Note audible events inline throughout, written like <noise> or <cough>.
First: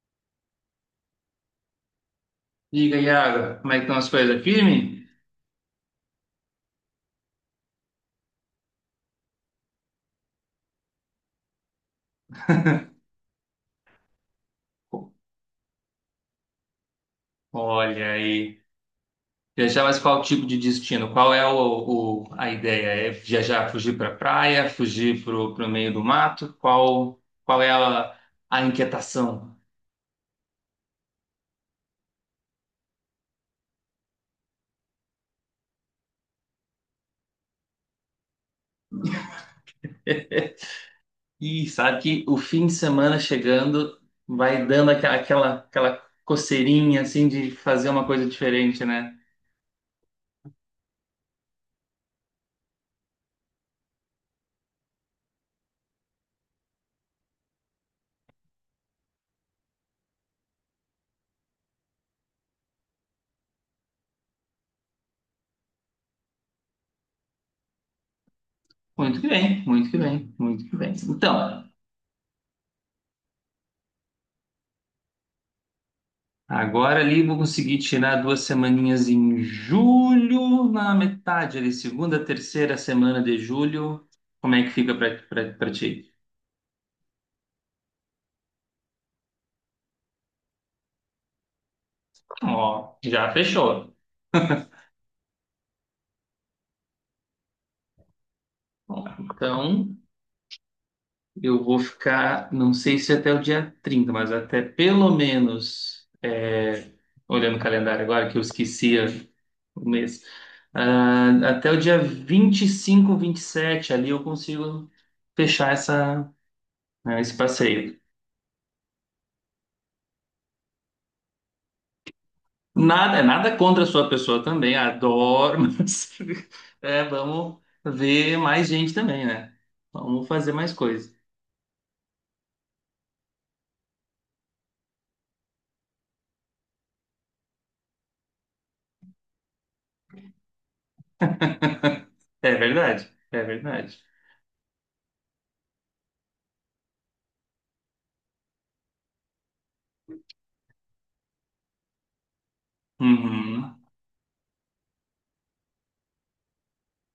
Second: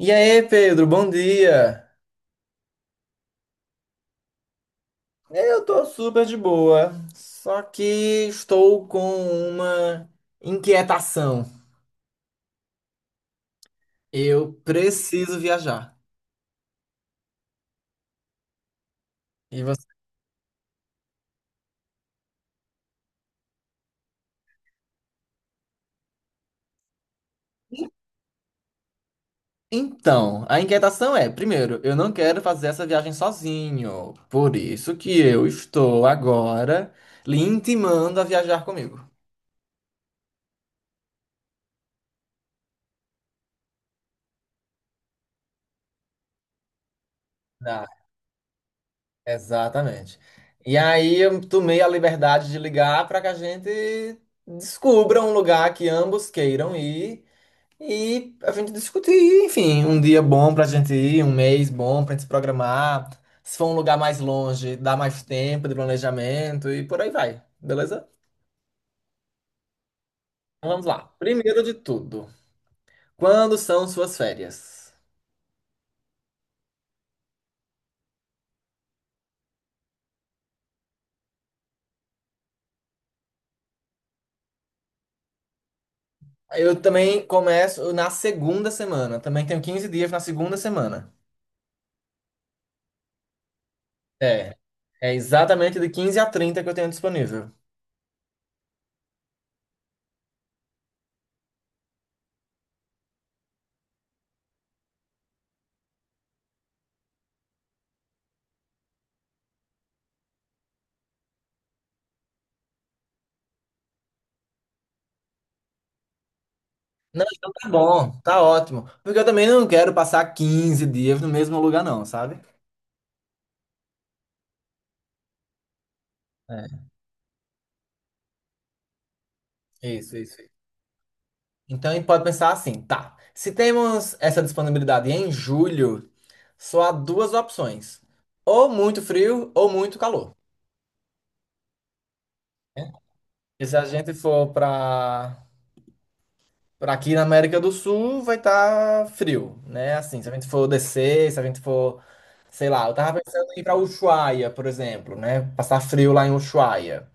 E aí, Pedro, bom dia. Diga, Iago, como é que estão as coisas? Firme? É, eu tô super de boa, só que estou com uma inquietação. Eu preciso viajar. Olha aí. E Viajar, você? mas qual tipo de destino? Qual é a ideia? É viajar, fugir para praia, fugir para o meio do mato? Qual é a inquietação? Então, a inquietação é, primeiro, eu não quero fazer essa viagem sozinho. Por isso que eu estou agora lhe intimando a viajar comigo. E sabe que o fim de semana chegando vai dando aquela coceirinha assim de Ah, fazer uma coisa diferente, né? exatamente. E aí eu tomei a liberdade de ligar para que a gente descubra um lugar que ambos queiram ir. E a gente discutir, enfim, um dia bom pra gente ir, um mês bom pra gente se programar. Se for um lugar mais longe, dá mais tempo de planejamento e por aí vai, beleza? Muito que bem, muito que bem, muito Então, que vamos bem. lá. Primeiro Então. de tudo, quando são suas férias? Agora ali vou conseguir tirar 2 semaninhas em julho, na metade ali, segunda, terceira semana de julho. Como é que fica pra ti? Eu também começo na segunda semana, também tenho 15 dias na segunda semana. Ó, já fechou. É, é exatamente de 15 a 30 que eu tenho disponível. Ó, então, eu vou ficar, não sei se até o dia 30, mas até pelo menos, é, olhando o calendário agora, que eu esquecia o mês, ah, até o dia 20, 25, 27 ali eu consigo fechar né, Não, esse então tá passeio. bom, tá ótimo. Porque eu também não quero passar 15 dias no mesmo lugar, não, sabe? Nada, é nada contra a sua pessoa também, adoro, <laughs> mas É, vamos ver mais gente também, né? isso, Vamos isso. fazer mais coisas. Então, a gente pode pensar assim, tá. Se temos essa disponibilidade em julho, só há duas opções: ou muito frio ou muito calor, É né? verdade, é E se a verdade. gente for para aqui na América do Sul, vai estar frio, né? Assim, se a gente for descer, se a gente for, sei lá, eu tava pensando em ir para Uhum. Ushuaia, por exemplo, né? Passar frio lá em Ushuaia.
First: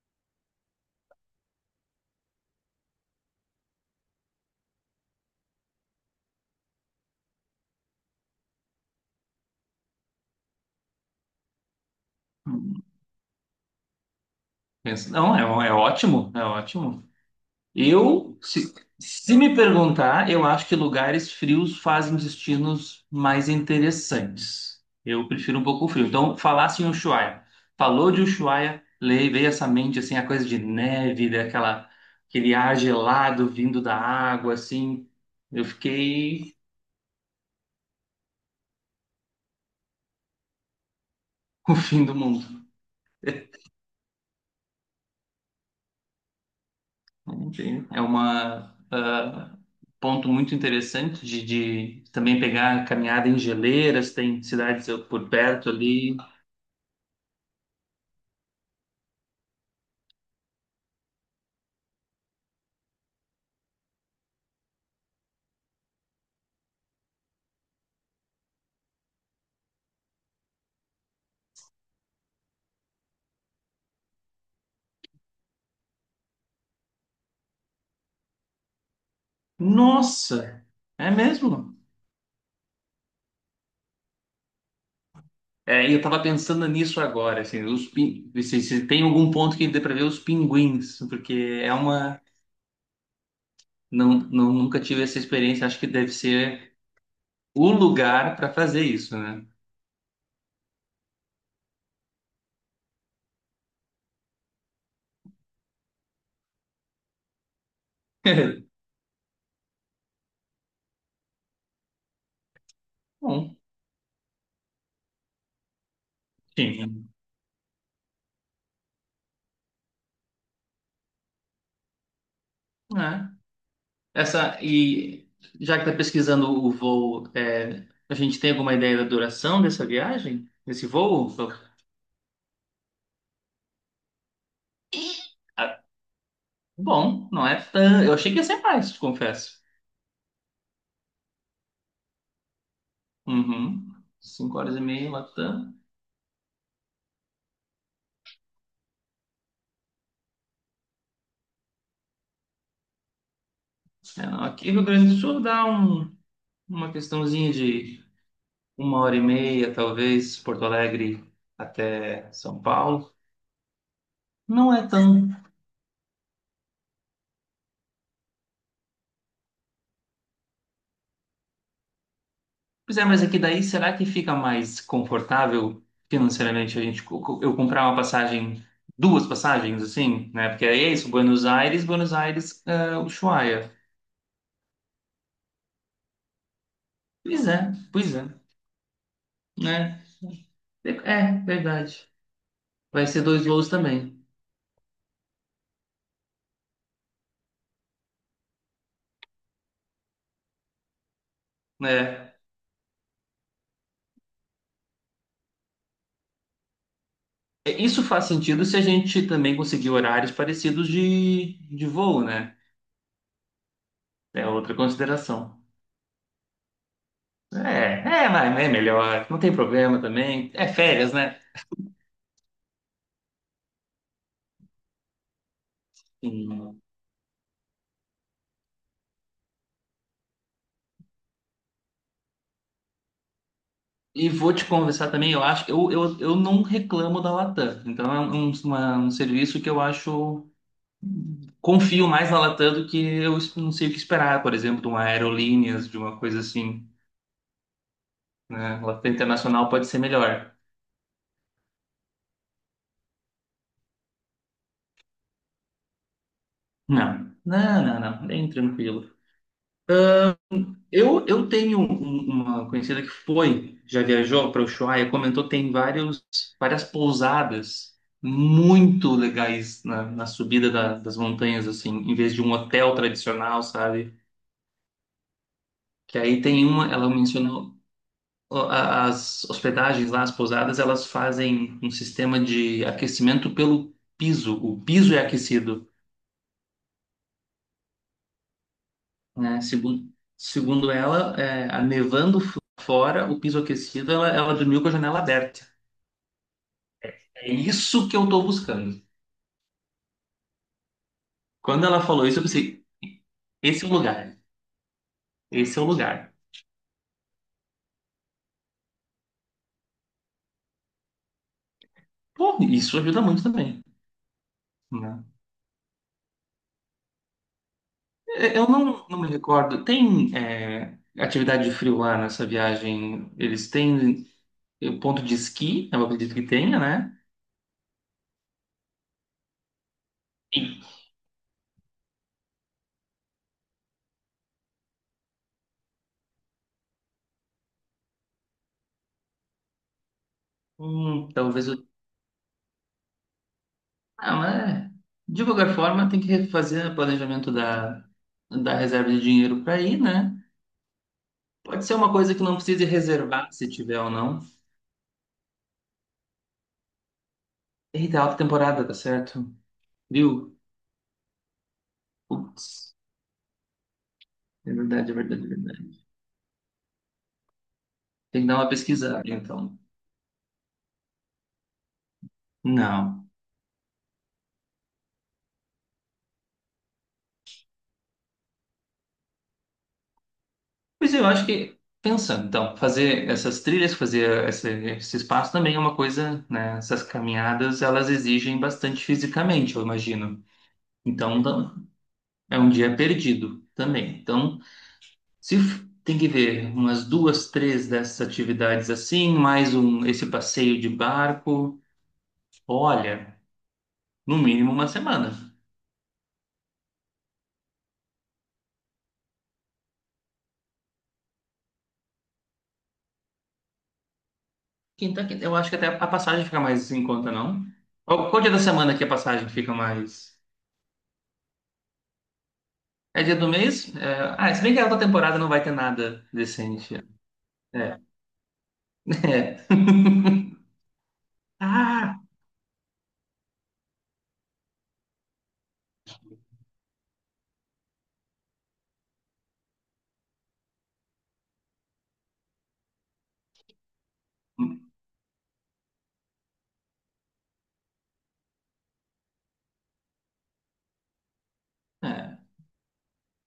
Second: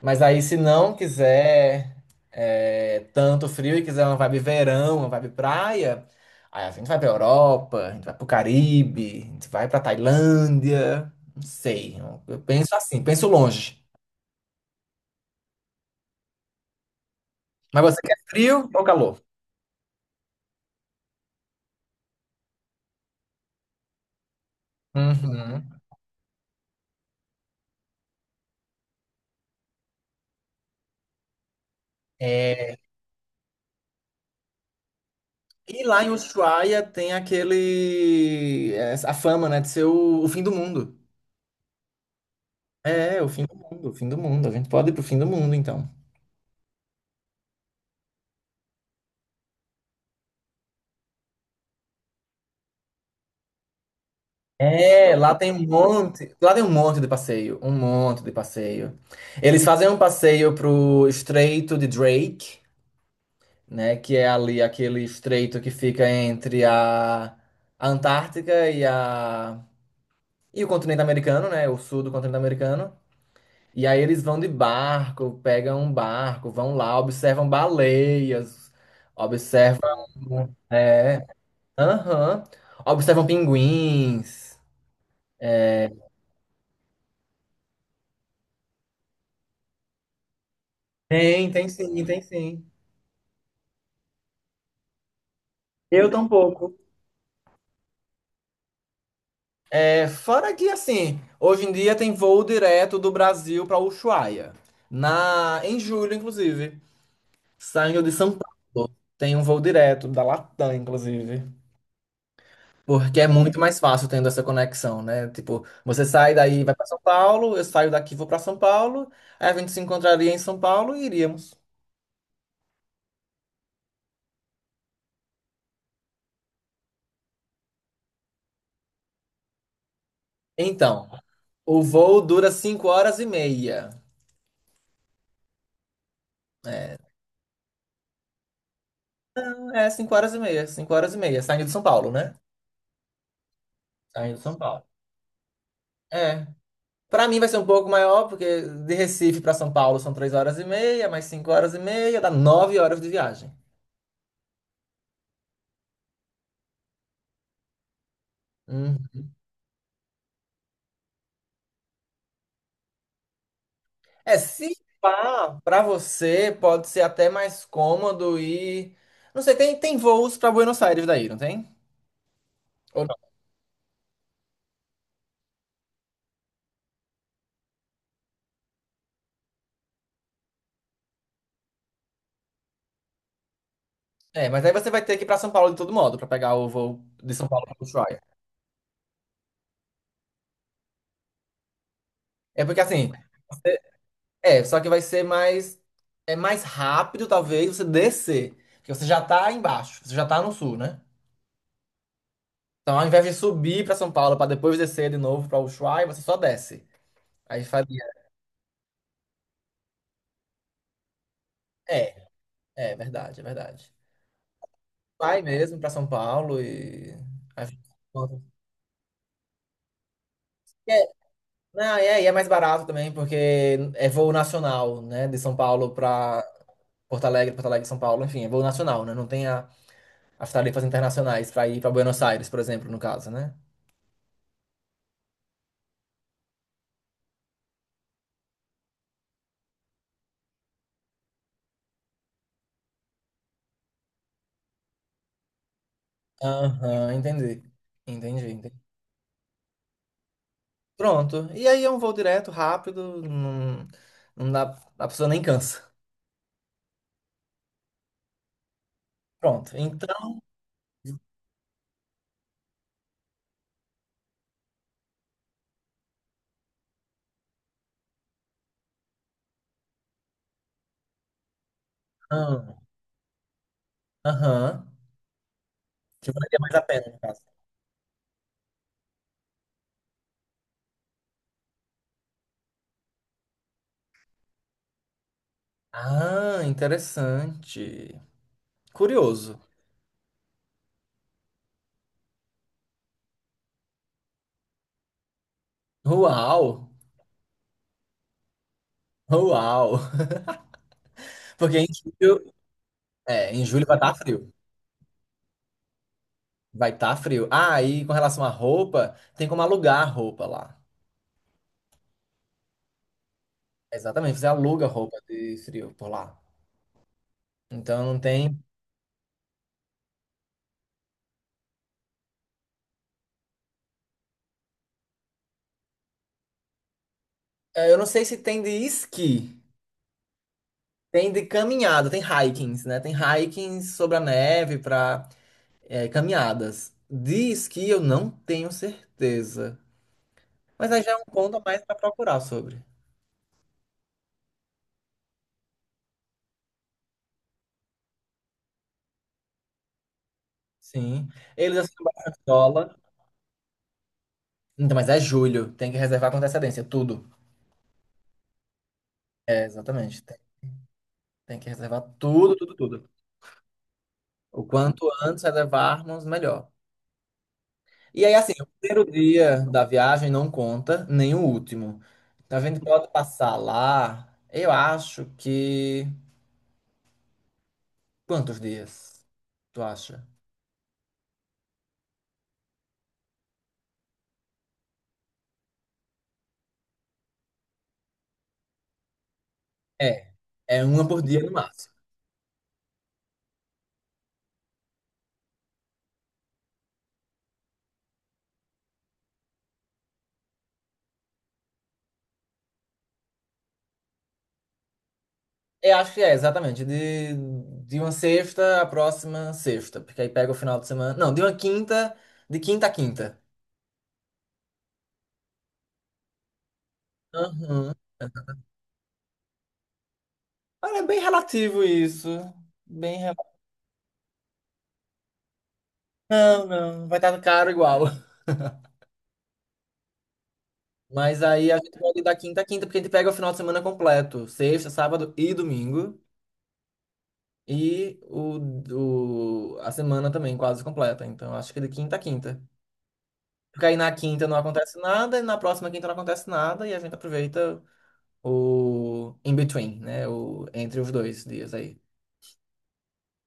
Mas aí, se não quiser tanto frio e quiser uma vibe verão, uma vibe praia, aí a gente vai pra Europa, a gente vai pro Caribe, a gente vai pra Tailândia. Não sei. Eu penso assim, penso longe. Não, é ótimo, é ótimo. Mas você quer Eu, frio se, ou calor? se me perguntar, eu acho que lugares frios fazem destinos mais interessantes. Eu prefiro Uhum. um pouco frio. Então, falasse em Ushuaia. Falou de Ushuaia, veio essa mente, assim, a coisa de neve, aquele ar É, gelado vindo da água, assim. Eu e lá em fiquei Ushuaia tem aquele, a fama, né, de ser o fim do mundo. <laughs> com o fim do mundo. É, o fim do mundo, o fim do mundo. A gente pode ir pro fim do mundo, então. Enfim, ponto muito interessante de também pegar caminhada em geleiras, tem cidades É, por lá tem um perto ali. monte, lá tem um monte de passeio, um monte de passeio. Eles fazem um passeio pro Estreito de Drake, né, que é ali aquele estreito que fica entre a Antártica e o continente americano, né, o sul do continente americano. E aí eles vão de barco, pegam um barco, vão lá, observam baleias, observam, Nossa, é é, mesmo? aham, observam pinguins. É, e eu tava pensando nisso agora, assim, se tem algum ponto que dê pra ver os pinguins, porque Tem é sim, uma tem sim. não nunca tive essa experiência, acho que Eu deve tampouco. ser o lugar pra fazer isso, né? É, fora que assim, hoje em dia tem voo direto do Brasil para Ushuaia. Em julho, inclusive. Saindo de São Paulo. <laughs> Tem um voo direto da Latam, inclusive. Porque é Bom, muito mais fácil tendo essa conexão, né? Tipo, você sai daí, e vai para São sim. Paulo, eu saio daqui, e vou para São Paulo, aí a gente se encontraria em São Paulo e iríamos. Né? Essa e Já que tá pesquisando o voo, a gente tem alguma ideia da duração dessa viagem, desse Então, voo? o voo dura 5 horas e meia. Ah, bom, não é tão, eu achei que ia ser mais, te confesso. É, 5 horas e meia, 5 horas e meia, saindo de São Paulo, né? Uhum. Saindo de São Cinco horas e Paulo. meia, Latam. É. Para mim vai ser um pouco maior, porque de Recife para São Paulo são 3 horas e meia, mais 5 horas e meia, dá 9 horas de viagem. É, não, aqui no Rio Grande do Sul dá uma questãozinha de uma Hum. hora e meia, talvez, Porto Alegre até São Paulo. É, se Não é tão. pá, para você pode ser até mais cômodo ir. Não sei, tem voos para Buenos Aires daí, não tem? Pois Ou é, mas não? aqui daí será que fica mais confortável financeiramente a gente co- co- eu comprar uma passagem, duas passagens, assim, né? Porque é isso, Buenos Aires, Ushuaia. É, mas aí você vai ter que ir pra São Paulo de todo modo, para pegar o voo de São Paulo para Pois Ushuaia. é, né? É, verdade. É porque Vai assim, ser dois voos você- também, só que vai ser mais, é mais rápido, talvez, você descer. Porque você já tá embaixo, você já tá no sul, né? né? Então, ao invés de subir para São Paulo para depois descer de novo para Ushuaia, você só desce. Aí É, faria. isso faz sentido se a gente também conseguir horários parecidos de voo, É, né? é verdade, é verdade. É outra Vai consideração. mesmo para São Paulo e aí fica É, por é, conta. mas é melhor, não tem problema também. É É, férias, né? não, e é mais barato também, porque é voo nacional, né? De São Paulo para Sim. Porto Alegre, Porto Alegre, São Paulo, enfim, é voo nacional, né? Não tem as tarifas internacionais para ir para Buenos Aires, por exemplo, no caso, né? E vou te conversar também, eu acho, eu não reclamo da Latam. Então é um serviço que eu acho, confio mais na Latam do que não sei o que esperar, por exemplo, de uma Aerolíneas, de uma coisa assim, Aham, entendi. Entendi, entendi. né? Latam Internacional pode ser melhor. Pronto. E aí é um voo direto, rápido, não, não dá, a pessoa nem cansa. Não, não, não, não, bem tranquilo. Pronto. Então, Eu tenho uma conhecida que foi, já viajou para Ushuaia, comentou que tem várias pousadas muito legais na subida das montanhas, assim, em vez de um aham. hotel tradicional, sabe? Aham, Que que aí valeria tem mais a uma, pena, ela no caso. mencionou, ó, as hospedagens lá, as pousadas, elas fazem um sistema de aquecimento pelo piso. O piso é aquecido, Ah, interessante. Curioso. né? Segundo ela, a nevando fora, o piso aquecido, ela dormiu com a janela aberta. Uau! É isso que eu tô buscando. Uau! <laughs> Porque Quando em ela falou isso, eu julho, pensei, é, em esse julho é o vai estar lugar, frio. esse é o lugar. Vai estar frio. Ah, e com relação à roupa, tem como alugar roupa lá. Pô, isso ajuda muito também, Exatamente, você aluga roupa né? de frio por lá. Então não É, tem. eu não me recordo, tem atividade de frio lá nessa viagem? Eles têm ponto de esqui, eu acredito que tenha, né? Eu não sei se tem de esqui, E, tem de caminhada, tem hikings, né? Tem hikings sobre a neve para caminhadas. Diz que eu não tenho certeza. Mas aí já é um ponto a talvez eu. mais para procurar sobre. Ah, mas de qualquer forma tem que refazer o planejamento da reserva de dinheiro para ir, né? Sim. Eles Pode ser assinam uma coisa bastante que não precise dólar. reservar se tiver ou não. Então, mas é julho. Tem que reservar com antecedência. Tudo. Eita, alta temporada, tá certo? É, exatamente. Tem, Frio. tem que reservar tudo, tudo, Putz, tudo. O é quanto verdade, é antes verdade, é verdade. reservarmos, melhor. E aí, Tem que assim, dar o uma primeiro pesquisada, dia então. da viagem não conta, nem o último. Então a gente pode Não. passar lá, eu acho que. Quantos dias? Tu acha? Pois eu acho que, pensando, então, fazer essas trilhas, fazer esse espaço também é uma coisa, né? Essas caminhadas, elas exigem bastante fisicamente, eu É. imagino. É uma por dia Então, no máximo. é um dia perdido também. Então, se tem que ver umas duas, três dessas atividades assim, mais um, esse passeio de barco, olha, no mínimo uma semana. Eu acho que exatamente. De uma sexta à próxima sexta. Porque aí pega o final de semana. Não, de quinta a quinta. Quinta, quinta. Eu acho que até a passagem fica mais em conta, não? Uhum. Qual dia da semana que a passagem fica mais? Olha, é bem relativo isso. Bem É dia do relativo. mês? É, ah, se bem que a outra temporada não vai ter nada Não, decente. não, vai estar caro É. igual. <laughs> É. Mas aí a gente pode Ah! ir da quinta a quinta, porque a gente pega o final de semana completo. Sexta, sábado e domingo. E a semana também quase completa. Então acho que é de quinta a quinta. Porque aí na quinta não acontece nada, e na próxima quinta não acontece nada, e a gente aproveita. O in between, né? Entre os 2 dias aí. É.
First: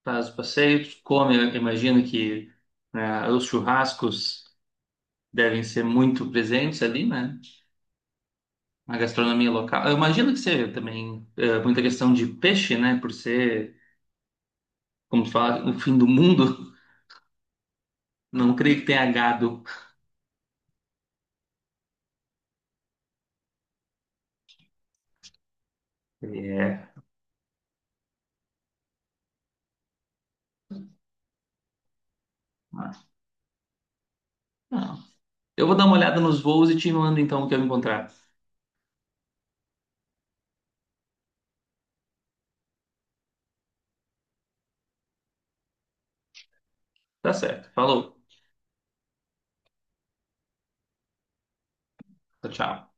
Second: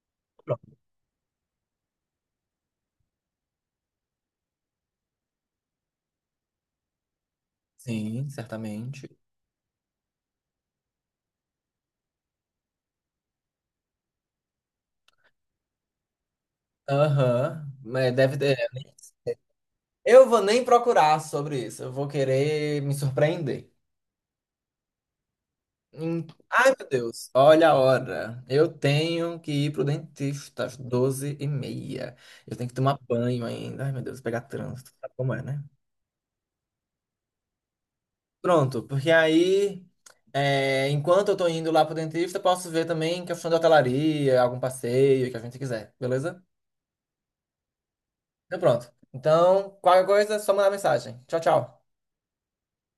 Faz o Pronto. passeio, come, eu imagino que, né, os churrascos devem ser muito presentes ali, né? Sim, A certamente. gastronomia local. Eu imagino que seja também muita questão de peixe, né? Por ser, como tu fala, o fim do mundo. Aham, mas <laughs> deve ter. Não creio que né? tenha gado. Eu vou nem procurar sobre isso, eu vou querer me surpreender. Ai, meu É. Deus, olha a hora. Eu tenho que ir pro dentista às 12h30. Eu tenho que tomar banho ainda. Ai, meu Deus, pegar trânsito. Não. Sabe como é, né? Eu vou dar uma olhada nos voos e te mando então o que eu encontrar. Pronto, porque aí, enquanto eu tô indo lá pro dentista, posso ver também questão de hotelaria, algum passeio que a gente quiser, beleza? Tá certo. Falou. Então pronto. Então, qualquer coisa, só mandar mensagem. Tchau, tchau. Tchau, tchau.